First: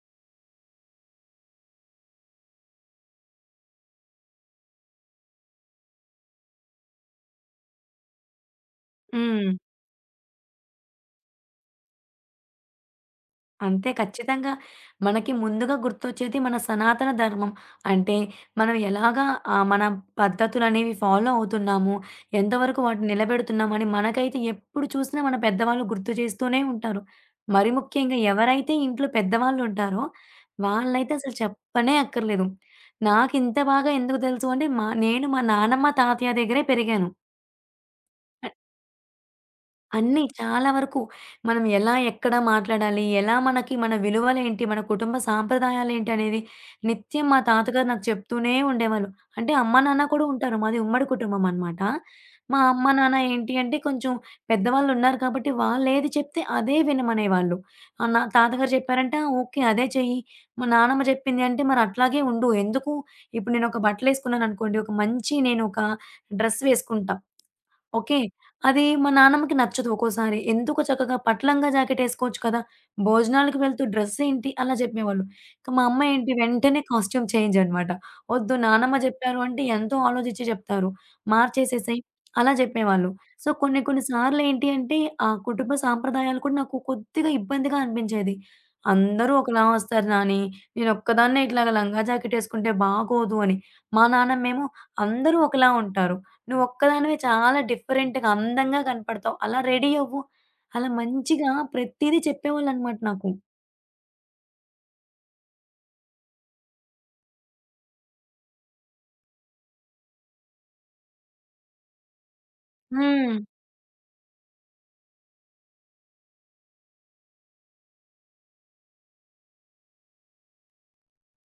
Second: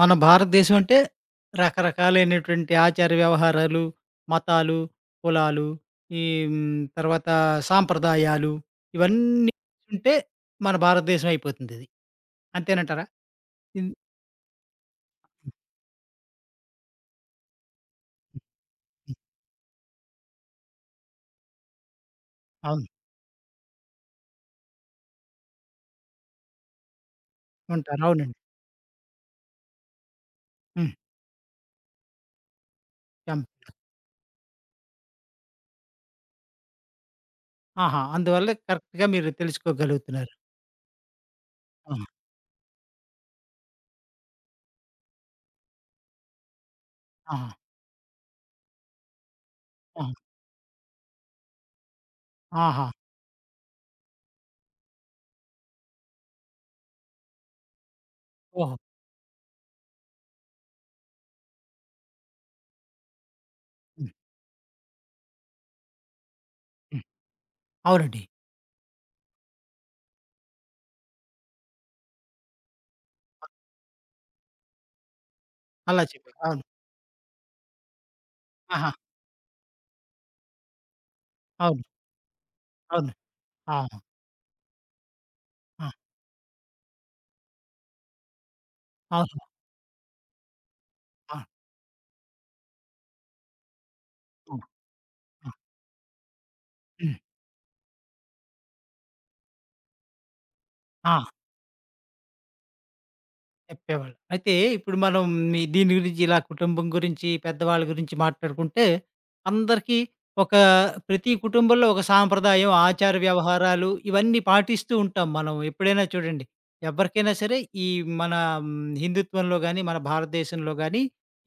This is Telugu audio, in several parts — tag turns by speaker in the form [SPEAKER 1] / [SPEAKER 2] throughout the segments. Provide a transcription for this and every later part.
[SPEAKER 1] మన భారతదేశం అంటే రకరకాలైనటువంటి ఆచార వ్యవహారాలు, మతాలు, కులాలు, ఈ తర్వాత సాంప్రదాయాలు
[SPEAKER 2] హ్మ్.
[SPEAKER 1] ఇవన్నీ ఉంటే మన భారతదేశం అయిపోతుందిది. అంతేనంటారా? ఇన్
[SPEAKER 2] అంతే ఖచ్చితంగా. మనకి ముందుగా గుర్తొచ్చేది మన సనాతన ధర్మం. అంటే మనం ఎలాగా మన పద్ధతులనేవి ఫాలో అవుతున్నాము, ఎంతవరకు
[SPEAKER 1] అవును.
[SPEAKER 2] వాటిని నిలబెడుతున్నాము అని మనకైతే ఎప్పుడు చూసినా మన పెద్దవాళ్ళు గుర్తు చేస్తూనే ఉంటారు. మరి
[SPEAKER 1] ఉంటారు.
[SPEAKER 2] ముఖ్యంగా
[SPEAKER 1] అవునండి.
[SPEAKER 2] ఎవరైతే ఇంట్లో పెద్దవాళ్ళు ఉంటారో
[SPEAKER 1] హ్మ్.
[SPEAKER 2] వాళ్ళైతే అసలు చెప్పనే అక్కర్లేదు.
[SPEAKER 1] ఎం
[SPEAKER 2] నాకింత బాగా ఎందుకు తెలుసు అంటే మా నానమ్మ, తాతయ్య దగ్గరే పెరిగాను.
[SPEAKER 1] ఆహా! అందువల్ల కరెక్ట్‌గా మీరు
[SPEAKER 2] అన్నీ.
[SPEAKER 1] తెలుసుకోగలుగుతున్నారు.
[SPEAKER 2] చాలా వరకు. మనం ఎలా,
[SPEAKER 1] ఆహా!
[SPEAKER 2] ఎక్కడ మాట్లాడాలి, ఎలా మనకి మన విలువలేంటి, మన కుటుంబ సాంప్రదాయాలేంటి అనేది నిత్యం మా
[SPEAKER 1] ఆహా!
[SPEAKER 2] తాతగారు నాకు చెప్తూనే ఉండేవాళ్ళు. అంటే అమ్మా, నాన్న కూడా
[SPEAKER 1] ఆహా!
[SPEAKER 2] ఉంటారు. మాది ఉమ్మడి కుటుంబం అనమాట. మా అమ్మ,
[SPEAKER 1] ఆహా!
[SPEAKER 2] నాన్న ఏంటి అంటే కొంచెం పెద్దవాళ్ళున్నారు కాబట్టి వాళ్ళేది చెప్తే అదే వినమనేవాళ్ళు. నా తాతగారు
[SPEAKER 1] ఓహో!
[SPEAKER 2] చెప్పారంటే ఆ! ఓకే. అదే చెయ్యి. మా నానమ్మ చెప్పింది అంటే మరి అట్లాగే ఉండు. ఎందుకు ఇప్పుడు నేనొక
[SPEAKER 1] హ్మ్.
[SPEAKER 2] బట్టలేసుకున్నాననుకోండి, ఒక మంచి నేనొక డ్రెస్
[SPEAKER 1] హ్మ్.
[SPEAKER 2] వేసుకుంటా. ఓకే.
[SPEAKER 1] అవునండి.
[SPEAKER 2] అది మా నానమ్మకి నచ్చదు ఒక్కోసారి. ఎందుకు చక్కగా పట్టు లంగా జాకెటేసుకోవచ్చు కదా! భోజనాలకు వెళ్తూ డ్రెస్సేంటి అలా చెప్పేవాళ్ళు. ఇంక మా అమ్మ
[SPEAKER 1] అలా
[SPEAKER 2] ఏంటి
[SPEAKER 1] చెప్పారు. అవును.
[SPEAKER 2] వెంటనే కాస్ట్యూమ్ చేంజ్ అనమాట. వద్దు
[SPEAKER 1] ఆహా!
[SPEAKER 2] నానమ్మ చెప్పారు అంటే ఎంతో ఆలోచించి చెప్తారు.
[SPEAKER 1] అవును.
[SPEAKER 2] మార్చేసేసేయి అలా చెప్పేవాళ్ళు.
[SPEAKER 1] అవును.
[SPEAKER 2] సో, కొన్ని
[SPEAKER 1] ఆహా!
[SPEAKER 2] కొన్ని సార్లేంటి అంటే ఆ కుటుంబ
[SPEAKER 1] ఆ!
[SPEAKER 2] సాంప్రదాయాలు కూడా నాకు కొద్దిగా ఇబ్బందిగా అనిపించేది. అందరూ
[SPEAKER 1] అవును.
[SPEAKER 2] ఒకలా వస్తారు నాని,
[SPEAKER 1] ఆ!
[SPEAKER 2] నేనొక్కదాన్నే ఇట్లాగా లంగా జాకెటేసుకుంటే బాగోదు అని. మా నానమ్మేమో
[SPEAKER 1] అవును.
[SPEAKER 2] అందరూ
[SPEAKER 1] ఆ! హ్మ్. ఆ!
[SPEAKER 2] ఒకలా ఉంటారు. నువ్వొక్కదానివే
[SPEAKER 1] హ్మ్.
[SPEAKER 2] చాలా డిఫరెంట్‌గా, అందంగా కనపడతావు. అలా రెడీ అవ్వు. అలా
[SPEAKER 1] ఆ!
[SPEAKER 2] మంచిగా ప్రతీదీ చెప్పేవాళ్ళనమాట నాకు.
[SPEAKER 1] చెప్పేవాళ్ళు. అయితే ఇప్పుడు మనం మీ దీని గురించి ఇలా కుటుంబం గురించి, పెద్దవాళ్ళ గురించి మాట్లాడుకుంటే అందరికీ ఒక ప్రతి కుటుంబంలో ఒక సాంప్రదాయం, ఆచార
[SPEAKER 2] హ్మ్.
[SPEAKER 1] వ్యవహారాలు ఇవన్నీ పాటిస్తూ ఉంటాం మనం. ఎప్పుడైనా చూడండి ఎవరికైనా సరే ఈ మన హిందుత్వంలో గాని, మన భారతదేశంలో గాని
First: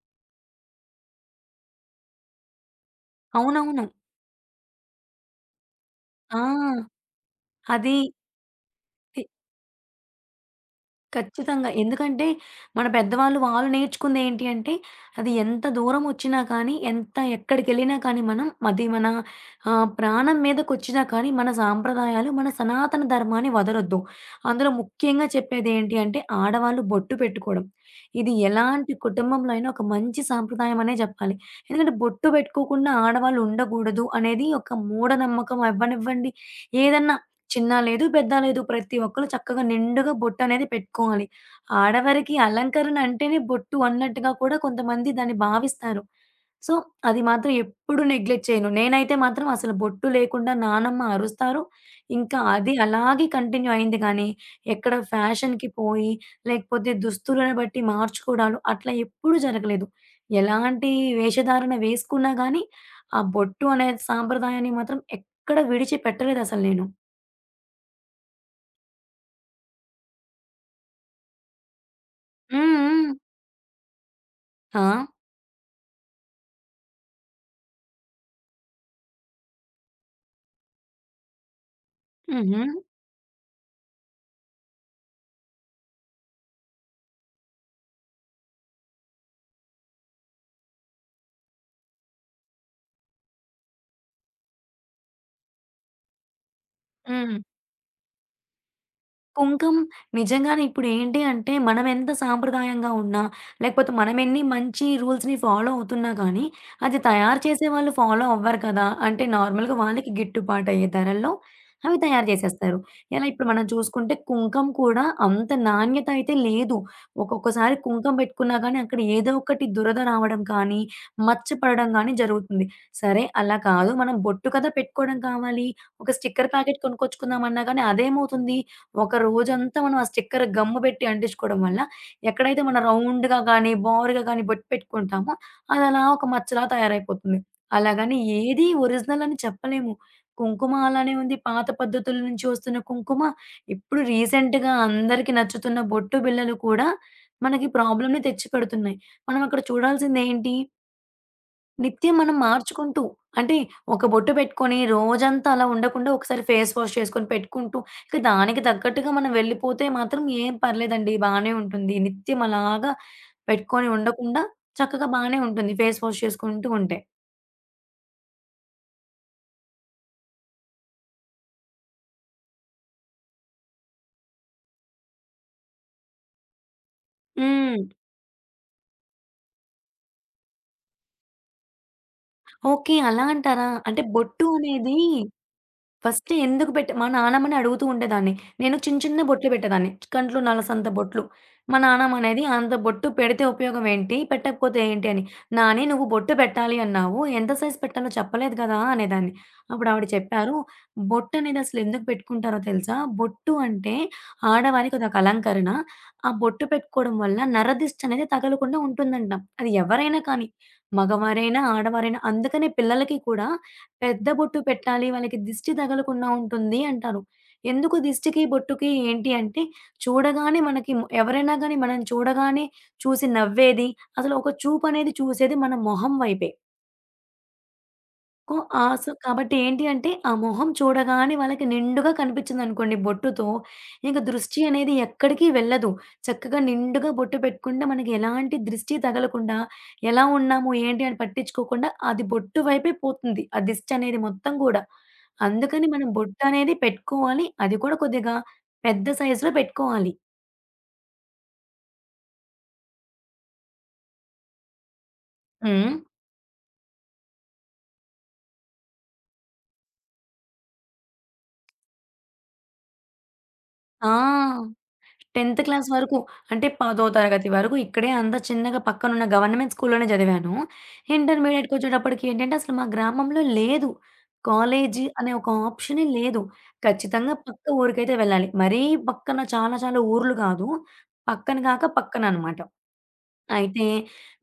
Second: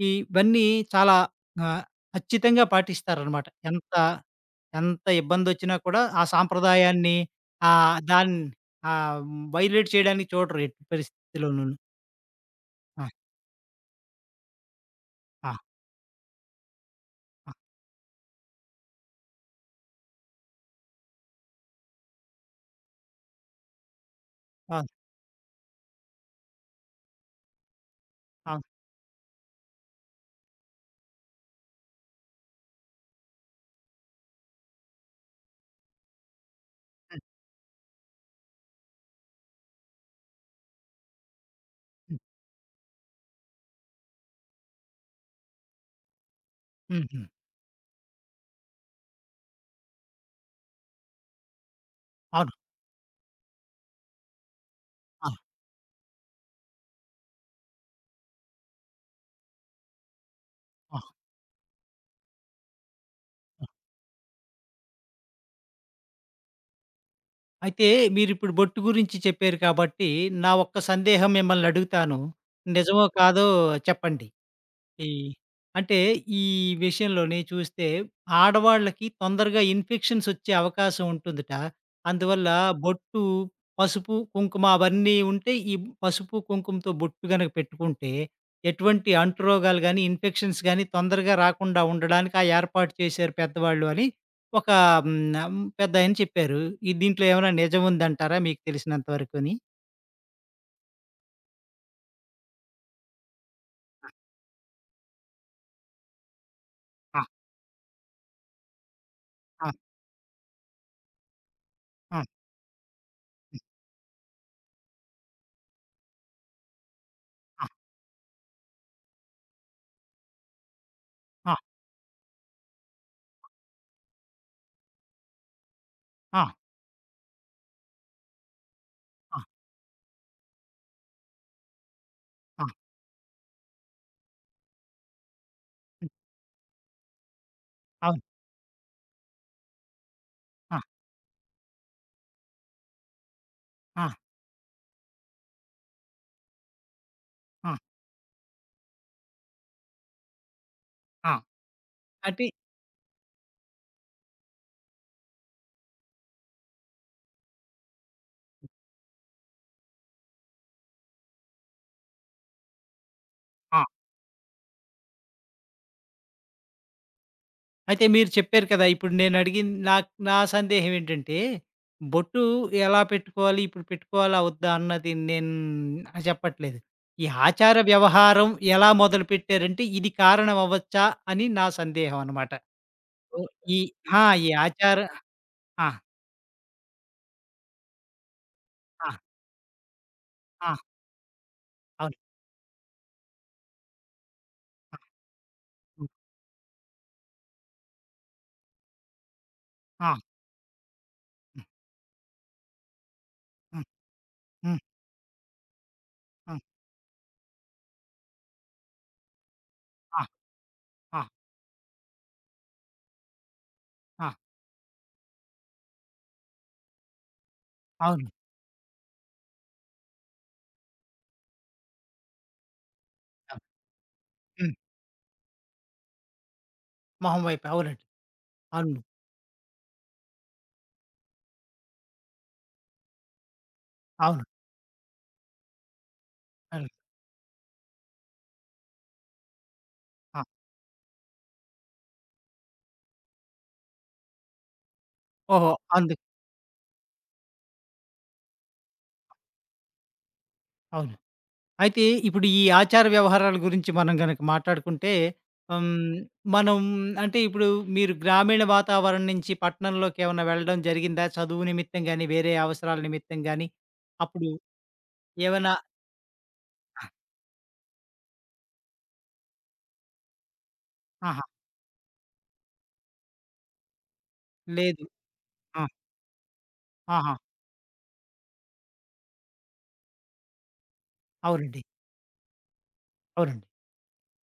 [SPEAKER 1] ఇవన్నీ చాలా ఆహ్, ఖచ్చితంగా పాటిస్తారనమాట.
[SPEAKER 2] అవునవును.
[SPEAKER 1] ఎంత ఇబ్బందొచ్చినా కూడా ఆ
[SPEAKER 2] ఆ!
[SPEAKER 1] సాంప్రదాయాన్ని
[SPEAKER 2] అది.
[SPEAKER 1] దాన్ని ఆహ్, వైలేట్ చేయడానికి చూడరు ఎట్టి
[SPEAKER 2] ఖచ్చితంగా.
[SPEAKER 1] పరిస్థితిలోనూను.
[SPEAKER 2] ఎందుకంటే, మన
[SPEAKER 1] ఆ!
[SPEAKER 2] పెద్దవాళ్ళు వాళ్ళు నేర్చుకుందేంటి అంటే, అది
[SPEAKER 1] ఆ!
[SPEAKER 2] ఎంత దూరమొచ్చినా కానీ, ఎంత
[SPEAKER 1] ఆ!
[SPEAKER 2] ఎక్కడికెళ్ళినా కానీ మనం అది మన ప్రాణం మీదకొచ్చినా కానీ, మన సాంప్రదాయాలు, మన సనాతన ధర్మాన్ని వదలొద్దు. అందులో
[SPEAKER 1] అవును.
[SPEAKER 2] ముఖ్యంగా చెప్పేదేంటి అంటే, ఆడవాళ్ళు బొట్టు పెట్టుకోవడం. ఇది
[SPEAKER 1] అవును.
[SPEAKER 2] ఎలాంటి కుటుంబంలో అయినా ఒక మంచి సాంప్రదాయం అనే జెప్పాలి. ఎందుకంటే, బొట్టు పెట్టుకోకుండా ఆడవాళ్ళు ఉండకూడదు అనేది ఒక మూఢనమ్మకం అవ్వనివ్వండి, ఏదన్నా
[SPEAKER 1] హ్మ్.
[SPEAKER 2] చిన్న లేదు, పెద్ద లేదు. ప్రతి ఒక్కళ్ళు చక్కగా నిండుగా బొట్టనేది పెట్టుకోవాలి.
[SPEAKER 1] హ్మ్.
[SPEAKER 2] ఆడవారికి అలంకరణ అంటేనే బొట్టు అన్నట్టుగా కూడా కొంతమంది దాన్ని భావిస్తారు. సో, అది
[SPEAKER 1] హుహు.
[SPEAKER 2] మాత్రం ఎప్పుడు నెగ్లెక్ట్ చేయను. నేనైతే మాత్రం అసలు బొట్టు లేకుండా నానమ్మ అరుస్తారు. ఇంకా
[SPEAKER 1] అవును.
[SPEAKER 2] అది అలాగే కంటిన్యూ అయింది గానీ, ఎక్కడ
[SPEAKER 1] ఆ!
[SPEAKER 2] ఫ్యాషన్‌కి పోయి, లేకపోతే దుస్తులను బట్టి మార్చుకోవడాలు అట్లా ఎప్పుడూ జరగలేదు. ఎలాంటి
[SPEAKER 1] ఆ!
[SPEAKER 2] వేషధారణ వేసుకున్నా గానీ, ఆ బొట్టు అనే సాంప్రదాయాన్ని మాత్రం ఎక్కడ విడిచిపెట్టలేదసలు నేను.
[SPEAKER 1] అయితే మీరిప్పుడు బొట్టు గురించి చెప్పారు కాబట్టి, నా ఒక్క సందేహం మిమ్మల్ని అడుగుతాను.
[SPEAKER 2] సు
[SPEAKER 1] నిజమో కాదో చెప్పండి.
[SPEAKER 2] తా
[SPEAKER 1] ఈ అంటే ఈ విషయంలోనే చూస్తే ఆడవాళ్ళకి తొందరగా ఇన్ఫెక్షన్స్ వచ్చే అవకాశం ఉంటుందట.
[SPEAKER 2] ఇదె ను ఉా
[SPEAKER 1] అందువల్ల
[SPEAKER 2] ఢదాల ఇదవకరట దిశడి
[SPEAKER 1] బొట్టు, పసుపు, కుంకుమ అవన్నీ ఉంటే ఈ పసుపు, కుంకుమతో బొట్టు గనక పెట్టుకుంటే ఎటువంటి అంటురోగాలు గానీ, ఇన్ఫెక్షన్స్ గానీ తొందరగా రాకుండా ఉండడానికి ఆ ఏర్పాటు చేశారు పెద్దవాళ్ళు అని ఒక పెద్దాయన చెప్పారు. ఈ
[SPEAKER 2] యా ఉదర
[SPEAKER 1] దీంట్లో
[SPEAKER 2] కరాచఢి.
[SPEAKER 1] ఏమైనా నిజం ఉందంటారా మీకు తెలిసినంత వరకుని?
[SPEAKER 2] కుంకం నిజంగానే ఇప్పుడేంటి అంటే, మనమెంత సాంప్రదాయంగా ఉన్నా, లేకపోతే
[SPEAKER 1] ఆ!
[SPEAKER 2] మనమెన్ని మంచి రూల్స్‌ని ఫాలో అవుతున్నా కానీ, అది
[SPEAKER 1] ఆ!
[SPEAKER 2] తయారు చేసేవాళ్ళు ఫాలో అవ్వరు కదా! అంటే
[SPEAKER 1] ఆ!
[SPEAKER 2] నార్మల్‌గా వాళ్ళకి గిట్టుబాటయ్యే ధరల్లో అవి
[SPEAKER 1] ఆ!
[SPEAKER 2] తయారు చేసేస్తారు. ఎలా ఇప్పుడు మనం చూసుకుంటే కుంకం కూడా అంత నాణ్యత అయితే లేదు.
[SPEAKER 1] ఆ!
[SPEAKER 2] ఒక్కొక్కసారి కుంకం పెట్టుకున్నా గానీ, అక్కడ ఏదో ఒకటి దురద రావడం కానీ, మచ్చ
[SPEAKER 1] ఆ!
[SPEAKER 2] పడడం గానీ జరుగుతుంది. సరే అలా కాదు మనం బొట్టు కదా పెట్టుకోవడం కావాలి. ఒక
[SPEAKER 1] ఆ!
[SPEAKER 2] స్టిక్కర్ ప్యాకెట్ కొనుక్కొచ్చుకుందామన్నా గానీ అదేమవుతుంది? ఒక
[SPEAKER 1] ఆ!
[SPEAKER 2] రోజంతా మనం ఆ స్టిక్కర్ గమ్ పెట్టి అంటించుకోవడం వల్ల, ఎక్కడైతే
[SPEAKER 1] ఆ!
[SPEAKER 2] మనం రౌండ్‌గా గానీ, బారుగా గానీ బొట్టు పెట్టుకుంటామో అది అలా
[SPEAKER 1] హ్మ్.
[SPEAKER 2] ఒక మచ్చలా తయారైపోతుంది. అలాగని
[SPEAKER 1] అవును.
[SPEAKER 2] ఏది ఒరిజినల్ అని చెప్పలేము. కుంకుమ
[SPEAKER 1] ఆ!
[SPEAKER 2] అలానే ఉంది. పాత పద్ధతుల నుంచి వస్తున్న కుంకుమ, ఇప్పుడు
[SPEAKER 1] ఆ!
[SPEAKER 2] రీసెంట్‌గా అందరికీ నచ్చుతున్న బొట్టు బిళ్ళలు కూడా మనకి
[SPEAKER 1] ఆ!
[SPEAKER 2] ప్రాబ్లమ్‌ని తెచ్చిపెడుతున్నాయి. మనం అక్కడ చూడాల్సిందేంటి?
[SPEAKER 1] ఆ!
[SPEAKER 2] నిత్యం మనం
[SPEAKER 1] అంటే
[SPEAKER 2] మార్చుకుంటూ అంటే ఒక బొట్టు పెట్టుకొని రోజంతా అలా ఉండకుండా ఒకసారి ఫేస్ వాష్ చేసుకొని పెట్టుకుంటూ ఇక దానికి తగ్గట్టుగా మనం వెళ్ళిపోతే మాత్రం ఏం పర్లేదండి. బానే ఉంటుంది. నిత్యం అలాగా
[SPEAKER 1] ఆ!
[SPEAKER 2] పెట్టుకొని ఉండకుండా చక్కగా బానే ఉంటుంది ఫేస్ వాష్ చేసుకుంటూ ఉంటే.
[SPEAKER 1] అయితే మీరు చెప్పారు కదా! ఇప్పుడు నేను అడిగింది నాకు నా సందేహం ఏంటంటే, బొట్టు ఎలా పెట్టుకోవాలి? ఇప్పుడు పెట్టుకోవాలా? వద్దా? అన్నది నేను చెప్పట్లేదు. ఈ ఆచార
[SPEAKER 2] హ్మ్.
[SPEAKER 1] వ్యవహారం ఎలా మొదలుపెట్టారంటే, ఇది కారణం అవ్వచ్చా? అని నా సందేహం అనమాట.
[SPEAKER 2] ఓకే. అలా
[SPEAKER 1] ఓహ్!
[SPEAKER 2] అంటారా? అంటే
[SPEAKER 1] హ్మ్. ఆ!
[SPEAKER 2] బొట్టు
[SPEAKER 1] ఈ
[SPEAKER 2] అనేది
[SPEAKER 1] ఆచార ఆ!
[SPEAKER 2] ఫస్ట్ ఎందుకు మా నానమ్మని అడుగుతూ ఉండేదాన్ని. నేను చిన్న
[SPEAKER 1] ఆ!
[SPEAKER 2] చిన్న బొట్లు పెట్టేదాన్ని. కంట్లో
[SPEAKER 1] ఆ!
[SPEAKER 2] నలసంత బొట్లు. మా
[SPEAKER 1] అవును.
[SPEAKER 2] నానమ్మనేది, "అంత బొట్టు పెడితే ఉపయోగం ఏంటి? పెట్టకపోతే
[SPEAKER 1] ఆ!
[SPEAKER 2] ఏంటి?" అని. "నాని నువ్వు
[SPEAKER 1] హ్మ్.
[SPEAKER 2] బొట్టు పెట్టాలి అన్నావు. ఎంత సైజ్ పెట్టాలో చెప్పలేదు కదా!" అనేదాన్ని. అప్పుడు ఆవిడ
[SPEAKER 1] ఆ!
[SPEAKER 2] చెప్పారు, "బొట్టనేది
[SPEAKER 1] హ్మ్.
[SPEAKER 2] అసలెందుకు పెట్టుకుంటారో తెలుసా? బొట్టు
[SPEAKER 1] హ్మ్.
[SPEAKER 2] అంటే
[SPEAKER 1] హ్మ్.
[SPEAKER 2] ఆడవారికి అదొక అలంకరణ. ఆ
[SPEAKER 1] హ్మ్.
[SPEAKER 2] బొట్టు పెట్టుకోవడం వల్ల నరదిష్టనేది తగలకుండా ఉంటుందంట. అది ఎవరైనా
[SPEAKER 1] ఆ!
[SPEAKER 2] కానీ
[SPEAKER 1] ఆ!
[SPEAKER 2] మగవారైనా, ఆడవారైనా. అందుకనే పిల్లలకి కూడా పెద్ద
[SPEAKER 1] ఆ!
[SPEAKER 2] బొట్టు పెట్టాలి. వాళ్ళకి దిష్టి తగలకుండా ఉంటుంది అంటారు. ఎందుకు
[SPEAKER 1] అవును.
[SPEAKER 2] దిష్టికి, బొట్టుకి ఏంటి అంటే చూడగానే మనకి ఎవరైనా గాని మనం చూడగానే చూసి
[SPEAKER 1] అవును.
[SPEAKER 2] నవ్వేది, అసలు ఒక
[SPEAKER 1] హ్మ్.
[SPEAKER 2] చూపనేది చూసేది మన మొహం వైపే.
[SPEAKER 1] మొహం వైపు. అవునండి. అవును.
[SPEAKER 2] సో, కాబట్టి ఏంటి అంటే, ఆ మొహం చూడగానే వాళ్ళకి నిండుగా కనిపించిందనుకోండి బొట్టుతో, ఇంక
[SPEAKER 1] అవును.
[SPEAKER 2] దృష్టి అనేది ఎక్కడికి వెళ్ళదు. చక్కగా
[SPEAKER 1] అవును.
[SPEAKER 2] నిండుగా బొట్టు పెట్టుకుంటే మనకి ఎలాంటి దృష్టి తగలకుండా, ఎలా
[SPEAKER 1] ఆ!
[SPEAKER 2] ఉన్నాము, ఏంటి అని పట్టించుకోకుండా అది బొట్టు వైపే పోతుంది. ఆ దిష్టి అనేది మొత్తం గూడా.
[SPEAKER 1] ఓహో!
[SPEAKER 2] అందుకని మనం
[SPEAKER 1] అందు
[SPEAKER 2] బొట్టనేది పెట్టుకోవాలి. అది కూడా కొద్దిగా పెద్ద సైజులో పెట్టుకోవాలి.
[SPEAKER 1] అవును. అయితే ఇప్పుడు ఈ ఆచార వ్యవహారాల గురించి మనం గనక మాట్లాడుకుంటే, హ్మ్,
[SPEAKER 2] హ్మ్.
[SPEAKER 1] మనం అంటే ఇప్పుడు మీరు గ్రామీణ వాతావరణం నుంచి పట్టణంలోకి ఏమన్నా వెళ్ళడం జరిగిందా? చదువు నిమిత్తం గాని, వేరే అవసరాల నిమిత్తం గాని,
[SPEAKER 2] ఆ!
[SPEAKER 1] అప్పుడు
[SPEAKER 2] 10థ్
[SPEAKER 1] ఏమైనా
[SPEAKER 2] క్లాస్ వరకు. అంటే, 10థ్ తరగతి వరకు ఇక్కడే అంతా చిన్నగా పక్కనున్న గవర్నమెంట్ స్కూల్‌లోనే చదివాను.
[SPEAKER 1] ఆహా!
[SPEAKER 2] ఇంటర్మీడియేట్‌కొచ్చేటప్పటికి ఏంటంటే, అసలు మా గ్రామంలో లేదు. కాలేజీ
[SPEAKER 1] లేదు.
[SPEAKER 2] అనే ఒక
[SPEAKER 1] ఆ!
[SPEAKER 2] ఆప్షనే లేదు. ఖచ్చితంగా
[SPEAKER 1] ఆహా!
[SPEAKER 2] పక్క ఊరికైతే వెళ్ళాలి. మరీ పక్కన చాలా చాలా ఊర్లు కాదు. పక్కన
[SPEAKER 1] అవునండి.
[SPEAKER 2] కాక పక్కన అనమాట.
[SPEAKER 1] అవునండి.
[SPEAKER 2] అయితే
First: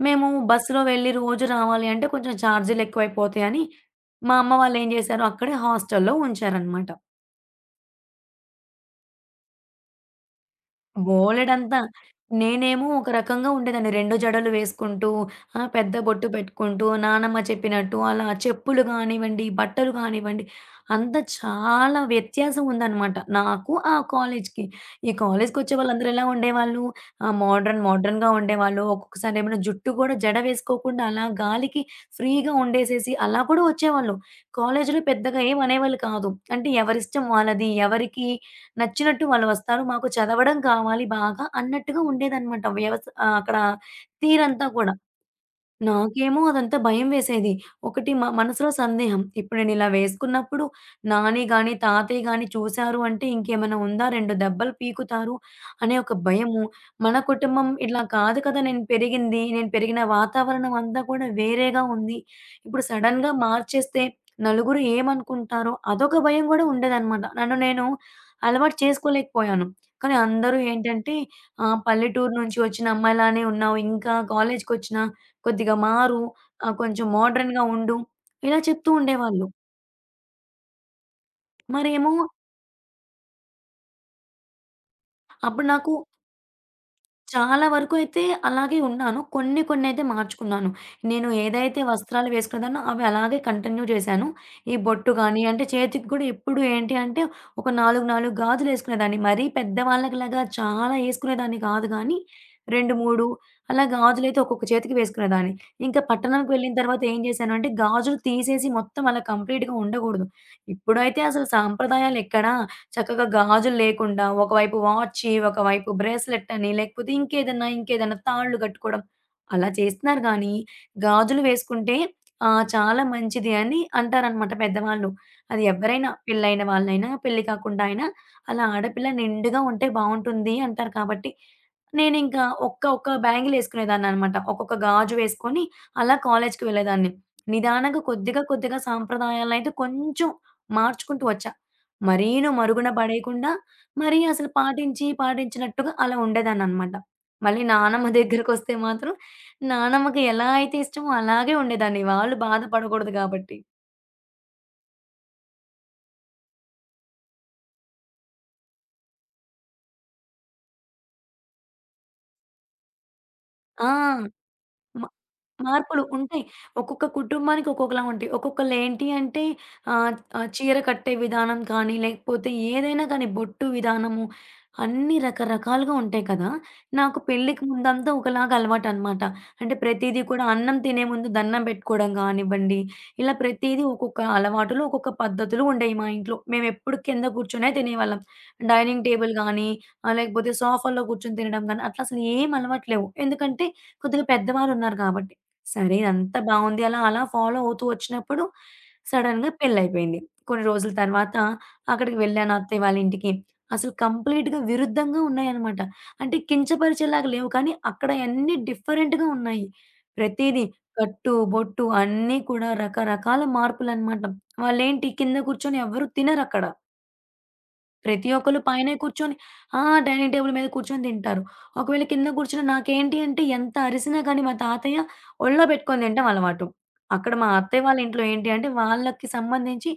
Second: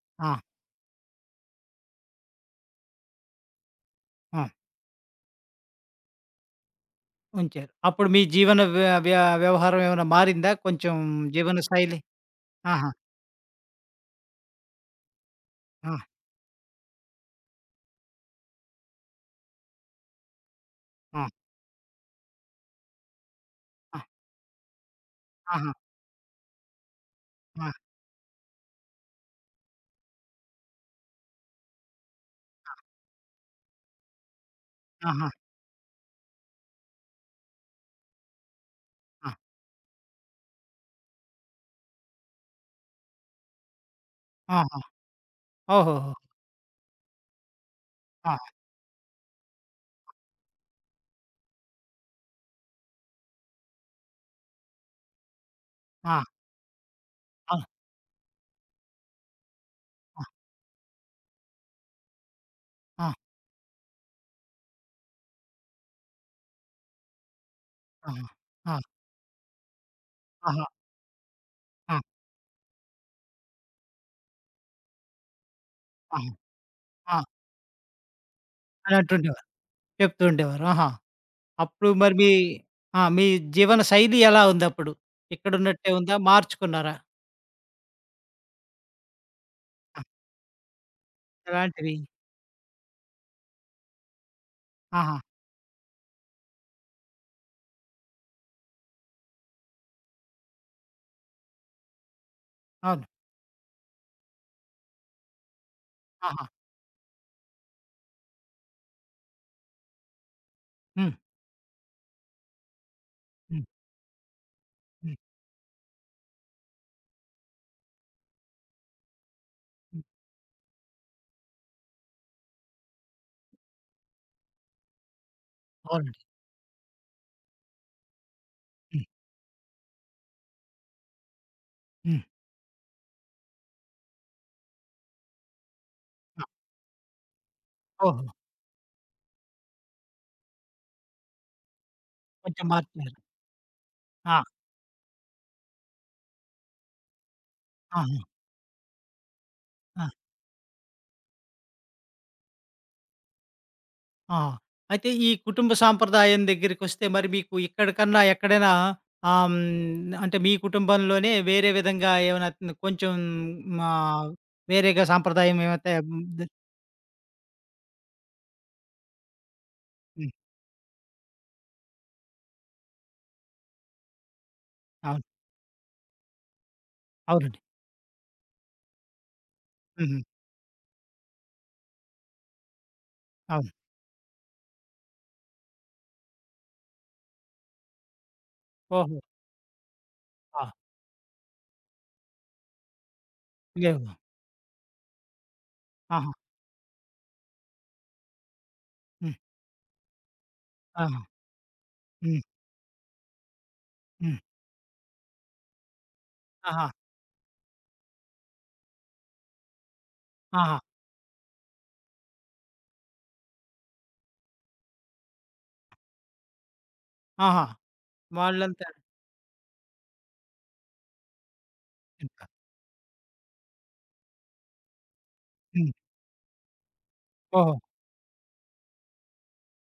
[SPEAKER 2] మేము
[SPEAKER 1] ఆ!
[SPEAKER 2] బస్సులో వెళ్ళి రోజు రావాలి అంటే కొంచెం ఛార్జీలు ఎక్కువైపోతాయని, మా
[SPEAKER 1] ఆ!
[SPEAKER 2] అమ్మ వాళ్ళేం చేశారు, అక్కడే హాస్టల్‌లో ఉంచారనమాట.
[SPEAKER 1] ఉంచారు. అప్పుడు మీ జీవన వ్య వ్య వ్యవహారం ఏమైనా మారిందా? కొంచెం జీవన
[SPEAKER 2] బోలెడంతా.
[SPEAKER 1] శైలి?
[SPEAKER 2] నేనేమో
[SPEAKER 1] ఆహా!
[SPEAKER 2] ఒక రకంగా ఉండేదాన్ని. 2 జడలు వేసుకుంటూ, ఆ! పెద్ద
[SPEAKER 1] ఆ!
[SPEAKER 2] బొట్టు పెట్టుకుంటూ, నానమ్మ చెప్పినట్టు అలా చెప్పులు గానివ్వండి, బట్టలు గానివ్వండి, అంతా
[SPEAKER 1] ఆ!
[SPEAKER 2] చాలా వ్యత్యాసం ఉందనమాట నాకు, ఆ
[SPEAKER 1] ఆ!
[SPEAKER 2] కాలేజ్‌కి. ఈ
[SPEAKER 1] ఆహా!
[SPEAKER 2] కాలేజ్‌కొచ్చే వాళ్ళందరూ ఎలా ఉండేవాళ్ళు, ఆ!
[SPEAKER 1] ఆ!
[SPEAKER 2] మోడర్న్ మోడర్న్‌గా ఉండేవాళ్ళు. ఒక్కొక్కసారి ఏమైనా జుట్టు కూడా జడ వేసుకోకుండా అలా గాలికి ఫ్రీగా ఉండేసేసి అలా కూడా వచ్చేవాళ్ళు. కాలేజ్‌లో
[SPEAKER 1] ఆహా!
[SPEAKER 2] పెద్దగా ఏం అనేవాళ్ళు కాదు. అంటే ఎవరిష్టం వాళ్ళది, ఎవరికి నచ్చినట్టు
[SPEAKER 1] ఆ!
[SPEAKER 2] వాళ్ళు వస్తారు. మాకు చదవడం కావాలి బాగా అన్నట్టుగా ఉండేదనమాట అక్కడ తీరంతా
[SPEAKER 1] ఆహా!
[SPEAKER 2] కూడా.
[SPEAKER 1] ఓహోహో!
[SPEAKER 2] నాకేమో అదంతా భయం వేసేది. ఒకటి
[SPEAKER 1] ఆ!
[SPEAKER 2] మనసులో సందేహం. ఇప్పుడు నేనిలా వేసుకున్నప్పుడు నాని గాని, తాతయ్య గాని చూసారు అంటే ఇంకేమైనా ఉందా? 2 దెబ్బలు పీకుతారు అనే ఒక
[SPEAKER 1] ఆ!
[SPEAKER 2] భయము. మన
[SPEAKER 1] ఆ! ఆ!
[SPEAKER 2] కుటుంబం ఇలా కాదు కదా! నేను పెరిగింది. నేను పెరిగిన వాతావరణం అంతా కూడా వేరేగా ఉంది. ఇప్పుడు
[SPEAKER 1] ఆ!
[SPEAKER 2] సడెన్‌గా మార్చేస్తే నలుగురు ఏమనుకుంటారో అదొక భయం గూడా ఉండేదనమాట. నన్ను నేను
[SPEAKER 1] ఆహా!
[SPEAKER 2] అలవాటు
[SPEAKER 1] ఆ!
[SPEAKER 2] చేసుకోలేకపోయాను. కానీ అందరూ
[SPEAKER 1] ఆహా!
[SPEAKER 2] ఏంటంటే, "ఆ!
[SPEAKER 1] ఆ!
[SPEAKER 2] పల్లెటూరు నుంచి వచ్చిన అమ్మాయిలానే ఉన్నావు. ఇంకా కాలేజ్‌కొచ్చినా కొద్దిగా మారు.
[SPEAKER 1] ఆహా!
[SPEAKER 2] కొంచెం
[SPEAKER 1] ఆ!
[SPEAKER 2] మోడర్న్‌గా ఉండు. ఇలా చెప్తూ
[SPEAKER 1] అని అంటుండేవారు.
[SPEAKER 2] ఉండేవాళ్ళు.
[SPEAKER 1] చెప్తూ ఉండేవారు. ఆహా! అప్పుడు
[SPEAKER 2] మరేమో
[SPEAKER 1] మరి ఆ! మీ జీవన శైలి ఎలా ఉందప్పుడు?
[SPEAKER 2] అప్పుడు
[SPEAKER 1] ఇక్కడున్నట్టే
[SPEAKER 2] నాకు
[SPEAKER 1] ఉందా? మార్చుకున్నారా?
[SPEAKER 2] చాలా వరకు అయితే అలాగే ఉన్నాను. కొన్ని
[SPEAKER 1] ఆ!
[SPEAKER 2] కొన్నైతే మార్చుకున్నాను. నేను ఏదైతే
[SPEAKER 1] ఎలాంటివి?
[SPEAKER 2] వస్త్రాలు వేసుకునేదాన్నో అవి అలాగే కంటిన్యూ చేశాను. ఈ బొట్టు
[SPEAKER 1] ఆహా!
[SPEAKER 2] గాని, అంటే చేతికి కూడా ఎప్పుడు ఏంటి అంటే ఒక 4, 4 గాజులేసుకునేదాన్ని. మరీ పెద్దవాళ్ళకిలాగా చాలా ఏసుకునేదాన్ని కాదు గానీ 2,
[SPEAKER 1] అవును.
[SPEAKER 2] 3 అలా గాజులైతే ఒక్కొక్క చేతికి వేసుకునేదాన్ని. ఇంకా
[SPEAKER 1] ఆహా!
[SPEAKER 2] పట్టణంకి వెళ్ళిన తర్వాత ఏం చేశానంటే గాజులు తీసేసి మొత్తం అలా కంప్లీట్‌గా ఉండకూడదు.
[SPEAKER 1] హ్మ్.
[SPEAKER 2] ఇప్పుడైతే అసలు సాంప్రదాయాలెక్కడా? చక్కగా
[SPEAKER 1] హ్మ్.
[SPEAKER 2] గాజులు లేకుండా ఒకవైపు
[SPEAKER 1] హ్మ్.
[SPEAKER 2] వాచి, ఒకవైపు బ్రేస్‌లెట్ అని లేకపోతే ఇంకేదన్నా, ఇంకేదన్నా తాళ్ళు కట్టుకోవడం అలా
[SPEAKER 1] హ్మ్.
[SPEAKER 2] చేస్తున్నారు గానీ, గాజులు వేసుకుంటే చాలా మంచిది అని అంటారనమాట పెద్దవాళ్ళు. అది ఎవ్వరైనా
[SPEAKER 1] అవునండి.
[SPEAKER 2] పెళ్లైన వాళ్ళైనా, పెళ్లి కాకుండా అయినా అలా
[SPEAKER 1] హ్మ్.
[SPEAKER 2] ఆడపిల్ల నిండుగా ఉంటే బావుంటుంది అంటారు కాబట్టి,
[SPEAKER 1] హ్మ్.
[SPEAKER 2] నేనింకా ఒక్క ఒక్క బ్యాంగిలేసుకునేదాన్ననమాట. ఒక్కొక్క గాజు వేసుకొని అలా
[SPEAKER 1] ఆ!
[SPEAKER 2] కాలేజ్‌కి వెళ్ళేదాన్ని. నిదానంగా
[SPEAKER 1] ఓహో!
[SPEAKER 2] కొద్దిగా కొద్దిగా సాంప్రదాయాలనైతే కొంచెం మార్చుకుంటూ వచ్చా. మరీను
[SPEAKER 1] కొంచెం
[SPEAKER 2] మరుగున
[SPEAKER 1] మార్చారు.
[SPEAKER 2] పడేయకుండా, మరీ
[SPEAKER 1] ఆ!
[SPEAKER 2] అసలు పాటించి, పాటించినట్టుగా అలా ఉండేదాన్ననమాట. మళ్ళీ నానమ్మ
[SPEAKER 1] ఆహా!
[SPEAKER 2] దగ్గరకొస్తే మాత్రం,
[SPEAKER 1] ఆ!
[SPEAKER 2] నానమ్మకి ఎలా అయితే ఇష్టమో అలాగే ఉండేదాన్ని. వాళ్ళు బాధపడకూడదు గాబట్టి.
[SPEAKER 1] ఆహా! అయితే ఈ కుటుంబ సాంప్రదాయం దగ్గరికొస్తే మరి మీకు ఇక్కడికన్నా ఎక్కడైనా అంటే మీ కుటుంబంలోనే వేరే విధంగా ఏమైనా కొంచెం
[SPEAKER 2] ఆ!
[SPEAKER 1] మా వేరేగా సాంప్రదాయం ఏమైతే
[SPEAKER 2] మార్పులు ఉంటాయి. ఒక్కొక్క కుటుంబానికి ఒక్కొక్కలా ఉంటాయి. ఒక్కొక్కళ్ళేంటి అంటే ఆహ్,
[SPEAKER 1] హ్మ్.
[SPEAKER 2] ఆహ్, చీర కట్టే విధానం కానీ, లేకపోతే ఏదైనా కానీ బొట్టు విధానము అన్నీ
[SPEAKER 1] అవును.
[SPEAKER 2] రకరకాలుగా ఉంటాయి కదా! నాకు
[SPEAKER 1] అవునండి.
[SPEAKER 2] పెళ్ళికి ముందంతా ఒకలాగా అలవాటనమాట. అంటే
[SPEAKER 1] హుహు.
[SPEAKER 2] ప్రతీదీ కూడా అన్నం తినే ముందు దండం పెట్టుకోవడం కానివ్వండి, ఇలా
[SPEAKER 1] అవును.
[SPEAKER 2] ప్రతీదీ ఒక్కొక్క అలవాటులు, ఒక్కొక్క పద్ధతులు ఉండేయి మా ఇంట్లో. మేమెప్పుడు కింద కూర్చునే తినేవాళ్ళం. డైనింగ్
[SPEAKER 1] ఓహో!
[SPEAKER 2] టేబుల్ గానీ, లేకపోతే
[SPEAKER 1] ఆ!
[SPEAKER 2] సోఫాలో కూర్చొని తినడం గానీ, అట్లా అసలు ఏం అలవాటు లేవు. ఎందుకంటే
[SPEAKER 1] లేవు.
[SPEAKER 2] కొద్దిగా పెద్దవాళ్ళున్నారు కాబట్టి. సరే
[SPEAKER 1] ఆహా!
[SPEAKER 2] ఇదంతా బావుంది. అలా అలా ఫాలో అవుతూ వచ్చినప్పుడు
[SPEAKER 1] హ్మ్.
[SPEAKER 2] సడెన్‌గా పెళ్లయిపోయింది. కొన్ని రోజుల
[SPEAKER 1] ఆహా!
[SPEAKER 2] తర్వాత అక్కడికి
[SPEAKER 1] హ్మ్.
[SPEAKER 2] వెళ్ళాను అత్తయ్య వాళ్ళ ఇంటికి. అసలు
[SPEAKER 1] హ్మ్.
[SPEAKER 2] కంప్లీట్‌గా విరుద్ధంగా ఉన్నాయన్నమాట. అంటే
[SPEAKER 1] ఆహా!
[SPEAKER 2] కించపరిచేలాగా లేవు కానీ అక్కడ అన్నీ డిఫరెంట్‌గా ఉన్నాయి. ప్రతీదీ
[SPEAKER 1] ఆహా!
[SPEAKER 2] కట్టు, బొట్టు అన్నీ కూడా రకరకాల మార్పులన్నమాట. వాళ్ళేంటి కింద కూర్చొని ఎవ్వరు తినరక్కడ.
[SPEAKER 1] ఆహా!
[SPEAKER 2] ప్రతి ఒక్కళ్ళు
[SPEAKER 1] వాళ్ళంతా
[SPEAKER 2] పైనే కూర్చొని ఆ! డైనింగ్ టేబుల్ మీద కూర్చొని తింటారు. ఒకవేళ కింద
[SPEAKER 1] తింటారు.
[SPEAKER 2] కూర్చున్న నాకేంటి అంటే ఎంత అరిసినా కానీ మా తాతయ్య ఒళ్ళో
[SPEAKER 1] హ్మ్.
[SPEAKER 2] పెట్టుకొని తినటం అలవాటు. అక్కడ మా
[SPEAKER 1] ఓహో!
[SPEAKER 2] అత్తయ్య వాళ్ళ ఇంట్లో ఏంటి అంటే వాళ్ళకి సంబంధించి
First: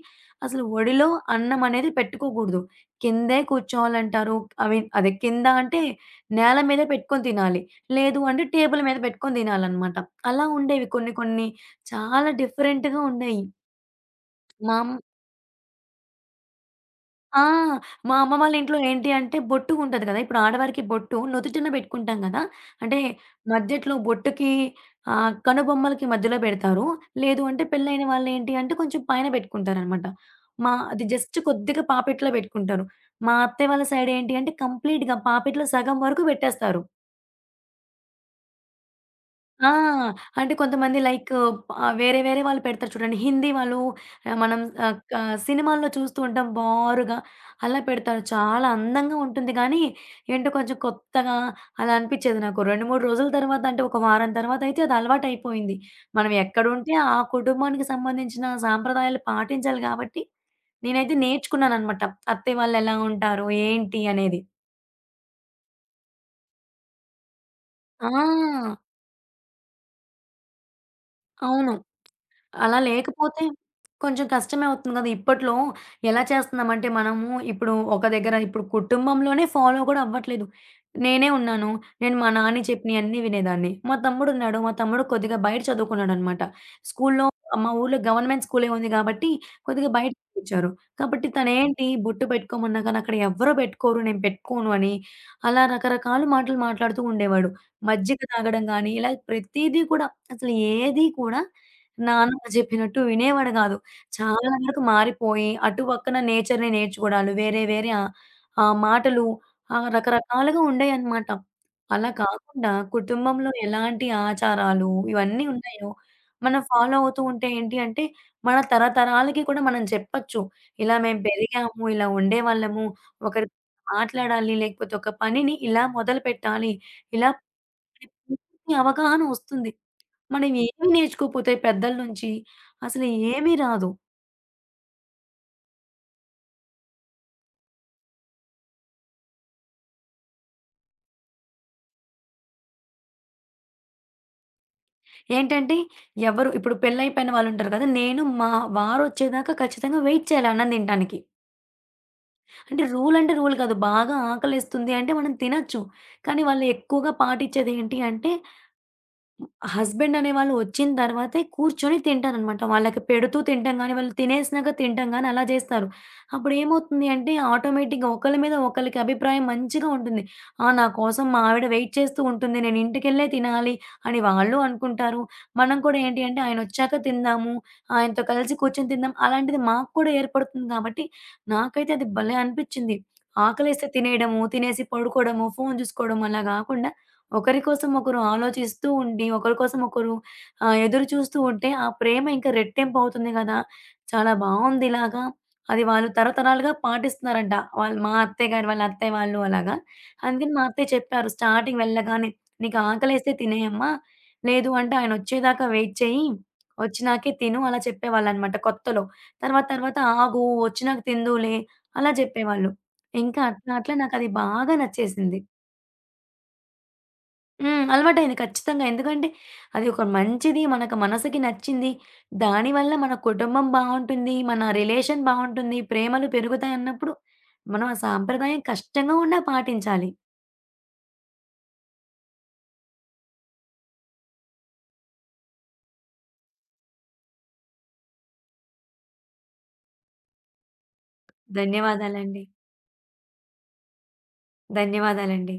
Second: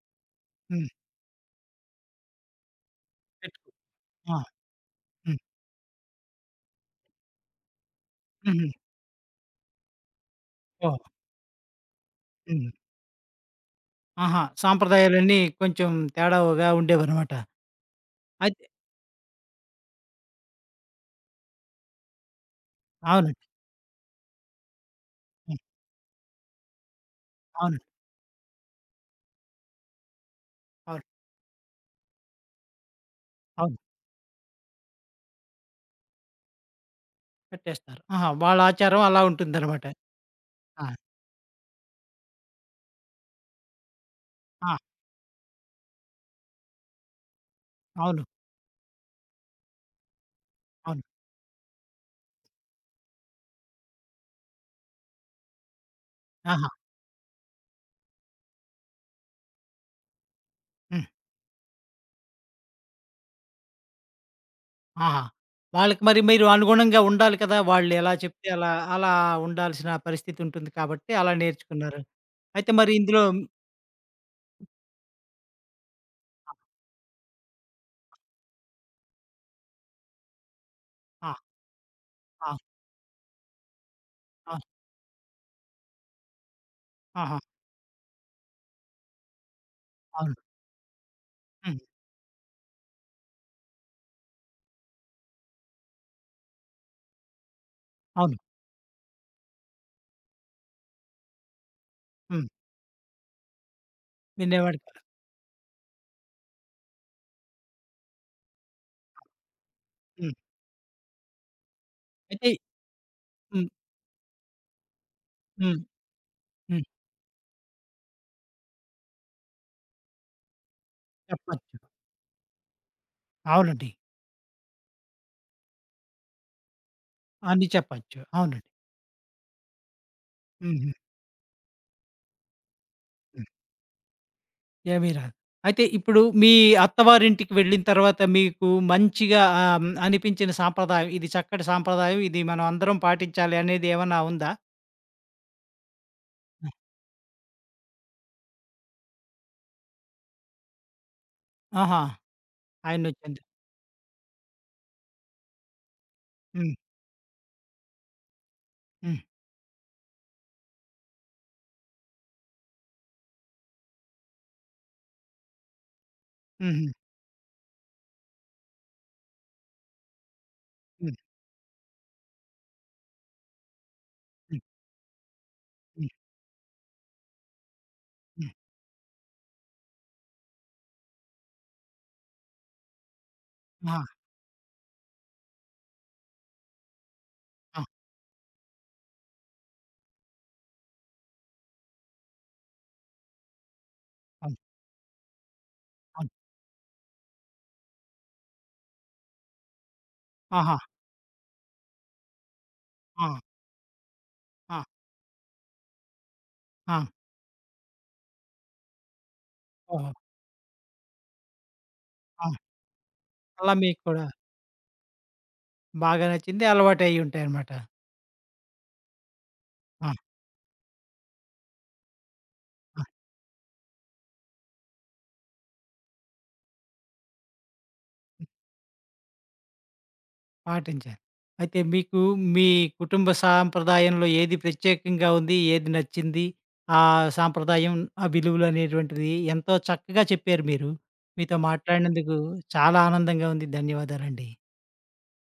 [SPEAKER 2] అసలు
[SPEAKER 1] హ్మ్.
[SPEAKER 2] ఒడిలో అన్నం అనేది పెట్టుకోకూడదు. కిందే
[SPEAKER 1] పెట్టుకో
[SPEAKER 2] కూర్చోవాలంటారు.
[SPEAKER 1] ఆ!
[SPEAKER 2] ఐ మీన్ అదే
[SPEAKER 1] హ్మ్.
[SPEAKER 2] కింద అంటే నేల మీద పెట్టుకొని తినాలి. లేదు అంటే
[SPEAKER 1] హుహు.
[SPEAKER 2] టేబుల్ మీద పెట్టుకొని తినాలనమాట. అలా ఉండేవి
[SPEAKER 1] ఓహో!
[SPEAKER 2] కొన్ని కొన్ని చాలా
[SPEAKER 1] హ్మ్.
[SPEAKER 2] డిఫరెంట్‌గా ఉండేయి.
[SPEAKER 1] ఆహా!
[SPEAKER 2] మా అమ్మ
[SPEAKER 1] సాంప్రదాయాలన్నీ కొంచెం తేడాగా ఉండేవన్నమాట.
[SPEAKER 2] ఆ! మా అమ్మ వాళ్ళ
[SPEAKER 1] అయితే
[SPEAKER 2] ఇంట్లో ఏంటి అంటే బొట్టు ఉంటది కదా! ఇప్పుడు ఆడవారికి బొట్టు నుదుటిన పెట్టుకుంటాం కదా! అంటే
[SPEAKER 1] అవునండి.
[SPEAKER 2] మధ్యట్లో బొట్టుకి
[SPEAKER 1] హ్మ్.
[SPEAKER 2] కనుబొమ్మలకి మధ్యలో పెడతారు. లేదు అంటే
[SPEAKER 1] అవును.
[SPEAKER 2] పెళ్ళైన వాళ్ళు ఏంటి అంటే కొంచెం పైన పెట్టుకుంటారనమాట. మా అది
[SPEAKER 1] అవును.
[SPEAKER 2] జస్ట్ కొద్దిగా పాపెట్లో పెట్టుకుంటారు. మా అత్తయ్య
[SPEAKER 1] అవును.
[SPEAKER 2] వాళ్ళ సైడ్ ఏంటి అంటే కంప్లీట్‌గా పాపెట్లో సగం వరకు పెట్టేస్తారు.
[SPEAKER 1] పెట్టేస్తారు. ఆహా! వాళ్ళ ఆచారం అలా
[SPEAKER 2] ఆ!
[SPEAKER 1] ఉంటుందనమాట.
[SPEAKER 2] అంటే
[SPEAKER 1] ఆ!
[SPEAKER 2] కొంతమంది లైక్ వేరే వేరే వాళ్ళు పెడతారు చూడండి. హిందీ వాళ్ళు ఆహ్, మనం
[SPEAKER 1] ఆ!
[SPEAKER 2] ఆహ్, క సినిమాల్లో చూస్తూ ఉంటాం బారుగా అలా పెడతారు.
[SPEAKER 1] అవును.
[SPEAKER 2] చాలా అందంగా ఉంటుంది గానీ, ఏంటో కొంచెం
[SPEAKER 1] అవును.
[SPEAKER 2] కొత్తగా అలా అనిపిచ్చేది నాకు. 2, 3 రోజుల తర్వాత అంటే ఒక వారం తర్వాత అయితే అది అలవాటయిపోయింది. మనం
[SPEAKER 1] ఆహా!
[SPEAKER 2] ఎక్కడుంటే ఆ కుటుంబానికి సంబంధించిన సాంప్రదాయాలు పాటించాలి కాబట్టి,
[SPEAKER 1] హ్మ్.
[SPEAKER 2] నేనైతే నేర్చుకున్నాననమాట. అత్తయ్య వాళ్ళెలా ఉంటారు? ఏంటి? అనేది.
[SPEAKER 1] ఆహా! వాళ్ళకి మరి మీరు అనుగుణంగా ఉండాలి కదా! వాళ్ళు ఎలా చెప్తే అలా,
[SPEAKER 2] ఆ!
[SPEAKER 1] అలా ఉండాల్సిన పరిస్థితి ఉంటుంది కాబట్టి అలా
[SPEAKER 2] అవును.
[SPEAKER 1] నేర్చుకున్నారు. అయితే
[SPEAKER 2] అలా
[SPEAKER 1] మరి ఇందులో
[SPEAKER 2] లేకపోతే కొంచెం కష్టమే అవుతుంది గదా! ఇప్పట్లో ఎలా చేస్తున్నామంటే మనము ఇప్పుడు ఒక దగ్గర ఇప్పుడు కుటుంబంలోనే ఫాలో గూడా అవ్వట్లేదు. నేనే
[SPEAKER 1] ఆ!
[SPEAKER 2] ఉన్నాను. నేను మా
[SPEAKER 1] ఆ!
[SPEAKER 2] నాన్న చెప్పినయన్నీ వినేదాన్ని. మా
[SPEAKER 1] ఆ!
[SPEAKER 2] తమ్ముడున్నాడు. మా తమ్ముడు కొద్దిగా బయట చదువుకున్నాడనమాట. స్కూల్లో
[SPEAKER 1] ఆహా!
[SPEAKER 2] మా ఊర్లో గవర్నమెంట్ స్కూలే ఉంది గాబట్టి కొద్దిగా బయట
[SPEAKER 1] అవును.
[SPEAKER 2] చదివిచ్చారు. కాబట్టి
[SPEAKER 1] హ్మ్.
[SPEAKER 2] తనేంటి బొట్టు పెట్టుకోమన్నా కానీ అక్కడ ఎవ్వరు పెట్టుకోరు. నేను పెట్టుకోను అని అలా రకరకాల మాటలు మాట్లాడుతూ ఉండేవాడు. మజ్జిగ
[SPEAKER 1] అవును.
[SPEAKER 2] తాగడం గానీ ఇలా ప్రతీదీ కూడా అసలు ఏది కూడా నాన్నమ్మ
[SPEAKER 1] హ్మ్.
[SPEAKER 2] జెప్పినట్టు వినేవాడు గాదు. చాలా
[SPEAKER 1] వినేవాడు
[SPEAKER 2] వరకు
[SPEAKER 1] కాదు.
[SPEAKER 2] మారిపోయి, అటు పక్కన నేచర్‌ని నేర్చుకోవడాలు, వేరే వేరే ఆహ్, ఆహ్, మాటలు
[SPEAKER 1] హ్మ్.
[SPEAKER 2] రకరకాలుగా ఉండేయన్నమాట. అలా
[SPEAKER 1] అయితే
[SPEAKER 2] కాకుండా కుటుంబంలో
[SPEAKER 1] హ్మ్.
[SPEAKER 2] ఎలాంటి ఆచారాలు ఇవన్నీ
[SPEAKER 1] హ్మ్.
[SPEAKER 2] ఉన్నాయో, మనం
[SPEAKER 1] హ్మ్.
[SPEAKER 2] ఫాలో అవుతూ ఉంటే ఏంటి అంటే, మన తరతరాలకి కూడా మనం చెప్పొచ్చు. ఇలా మేము
[SPEAKER 1] చెప్పచ్చు.
[SPEAKER 2] పెరిగాము, ఇలా ఉండేవాళ్ళము, ఒకరితో
[SPEAKER 1] అవునండి.
[SPEAKER 2] మాట్లాడాలి, లేకపోతే ఒక పనిని ఇలా మొదలుపెట్టాలి, ఇలా
[SPEAKER 1] అన్నీ చెప్పచ్చు. అవునండి.
[SPEAKER 2] పూర్తి అవగాహన వస్తుంది. మనం ఏమి
[SPEAKER 1] హుహు.
[SPEAKER 2] నేర్చుకోకపోతే పెద్దల నుంచి అసలు
[SPEAKER 1] హ్మ్.
[SPEAKER 2] ఏమీ రాదు.
[SPEAKER 1] ఏమీ రాదు. అయితే ఇప్పుడు మీ అత్తవారింటికి వెళ్ళిన తర్వాత మీకు మంచిగా అనిపించిన సాంప్రదాయం, ఇది చక్కటి సాంప్రదాయం, ఇది మనం అందరం పాటించాలి అనేది ఏమన్నా ఉందా?
[SPEAKER 2] ఏంటంటే ఎవరు ఇప్పుడు పెళ్లయిపోయిన వాళ్ళుంటారు కదా! నేను మా వారొచ్చేదాకా ఖచ్చితంగా వెయిట్ చేయాలి అన్నం తినటానికి.
[SPEAKER 1] ఆహా!
[SPEAKER 2] అంటే రూల్ అంటే
[SPEAKER 1] ఆయనొచ్చింది.
[SPEAKER 2] రూల్ కాదు. బాగా ఆకలేస్తుంది అంటే మనం తినొచ్చు. కానీ వాళ్ళు
[SPEAKER 1] హ్మ్.
[SPEAKER 2] ఎక్కువగా పాటించేదేంటి అంటే
[SPEAKER 1] హ్మ్.
[SPEAKER 2] హస్బెండ్ అనేవాళ్ళు వచ్చిన తర్వాతే కూర్చొని తింటారనమాట. వాళ్ళకి పెడుతూ తింటాం గానీ, వాళ్ళు తినేసినాక తింటాం గానీ అలా జేస్తారు.
[SPEAKER 1] హుహు.
[SPEAKER 2] అప్పుడేమవుతుంది అంటే ఆటోమేటిక్‌గా ఒకళ్ళ మీద ఒకళ్ళకి అభిప్రాయం మంచిగా ఉంటుంది. ఆ! నా
[SPEAKER 1] హ్మ్.
[SPEAKER 2] కోసం మా ఆవిడ వెయిట్ చేస్తూ ఉంటుంది. నేను ఇంటికెళ్ళే తినాలి అని వాళ్ళు
[SPEAKER 1] హ్మ్.
[SPEAKER 2] అనుకుంటారు. మనం కూడా
[SPEAKER 1] హ్మ్.
[SPEAKER 2] ఏంటి అంటే ఆయనొచ్చాక తిందాము, ఆయనతో
[SPEAKER 1] హ్మ్.
[SPEAKER 2] కలిసి కూర్చొని తిందాం అలాంటిది మాకు కూడా ఏర్పడుతుంది గాబట్టి, నాకైతే అది భలే అనిపిచ్చింది. ఆకలేస్తే
[SPEAKER 1] ఆ!
[SPEAKER 2] తినేయడము, తినేసి పడుకోవడము, ఫోను జూసుకోవడం అలా గాకుండా ఒకరి
[SPEAKER 1] ఆ!
[SPEAKER 2] కోసం ఒకరు ఆలోచిస్తూ ఉండి, ఒకరి కోసం ఒకరు ఎదురు చూస్తూ ఉంటే ఆ ప్రేమ ఇంకా రెట్టింపు అవుతుంది గదా! చాలా
[SPEAKER 1] అవును.
[SPEAKER 2] బావుంది ఇలాగా. అది వాళ్ళు
[SPEAKER 1] అవును.
[SPEAKER 2] తరతరాలుగా పాటిస్తున్నారంట. వాళ్ళు మా అత్తయ్య గారు వాళ్ళ అత్తయ్య వాళ్ళు అలాగా. అందుకని మా
[SPEAKER 1] ఆహా!
[SPEAKER 2] అత్తయ్య చెప్పారు స్టార్టింగ్ వెళ్ళగానే, "నీకు
[SPEAKER 1] ఆ!
[SPEAKER 2] ఆకలేస్తే తినేయమ్మా. లేదు
[SPEAKER 1] ఆ!
[SPEAKER 2] అంటే ఆయనొచ్చేదాకా వెయిట్ చెయ్యి.
[SPEAKER 1] ఆ!
[SPEAKER 2] వచ్చినాకే తిను" అలా చెప్పేవాళ్ళనమాట కొత్తలో. తర్వాత తర్వాత
[SPEAKER 1] ఓహో!
[SPEAKER 2] "ఆగు వచ్చినాక తిందువులే" అలా
[SPEAKER 1] ఆ!
[SPEAKER 2] జెప్పేవాళ్ళు. ఇంకా అట్లా
[SPEAKER 1] అలా
[SPEAKER 2] అట్లా
[SPEAKER 1] మీకు కూడా
[SPEAKER 2] నాకది బాగా నచ్చేసింది.
[SPEAKER 1] బాగా నచ్చింది. అలవాటయ్యుంటాయనమాట.
[SPEAKER 2] హ్మ్. అలవాటయింది ఖచ్చితంగా. ఎందుకంటే అది ఒక
[SPEAKER 1] ఆ!
[SPEAKER 2] మంచిది, మనకు మనసుకి నచ్చింది. దానివల్ల
[SPEAKER 1] ఆ!
[SPEAKER 2] మన కుటుంబం బావుంటుంది, మన రిలేషన్ బావుంటుంది, ప్రేమలు పెరుగుతాయన్నప్పుడు మనం ఆ సాంప్రదాయం కష్టంగా ఉన్నా పాటించాలి.
[SPEAKER 1] పాటించారు. అయితే మీకు మీ కుటుంబ సాంప్రదాయంలో ఏది ప్రత్యేకంగా ఉంది? ఏది నచ్చింది? ఆ సాంప్రదాయం, ఆ విలువలనేటువంటిది ఎంతో చక్కగా చెప్పారు మీరు. మీతో మాట్లాడినందుకు
[SPEAKER 2] ధన్యవాదాలండి.
[SPEAKER 1] చాలా ఆనందంగా ఉంది. ధన్యవాదాలండి.
[SPEAKER 2] ధన్యవాదాలండి.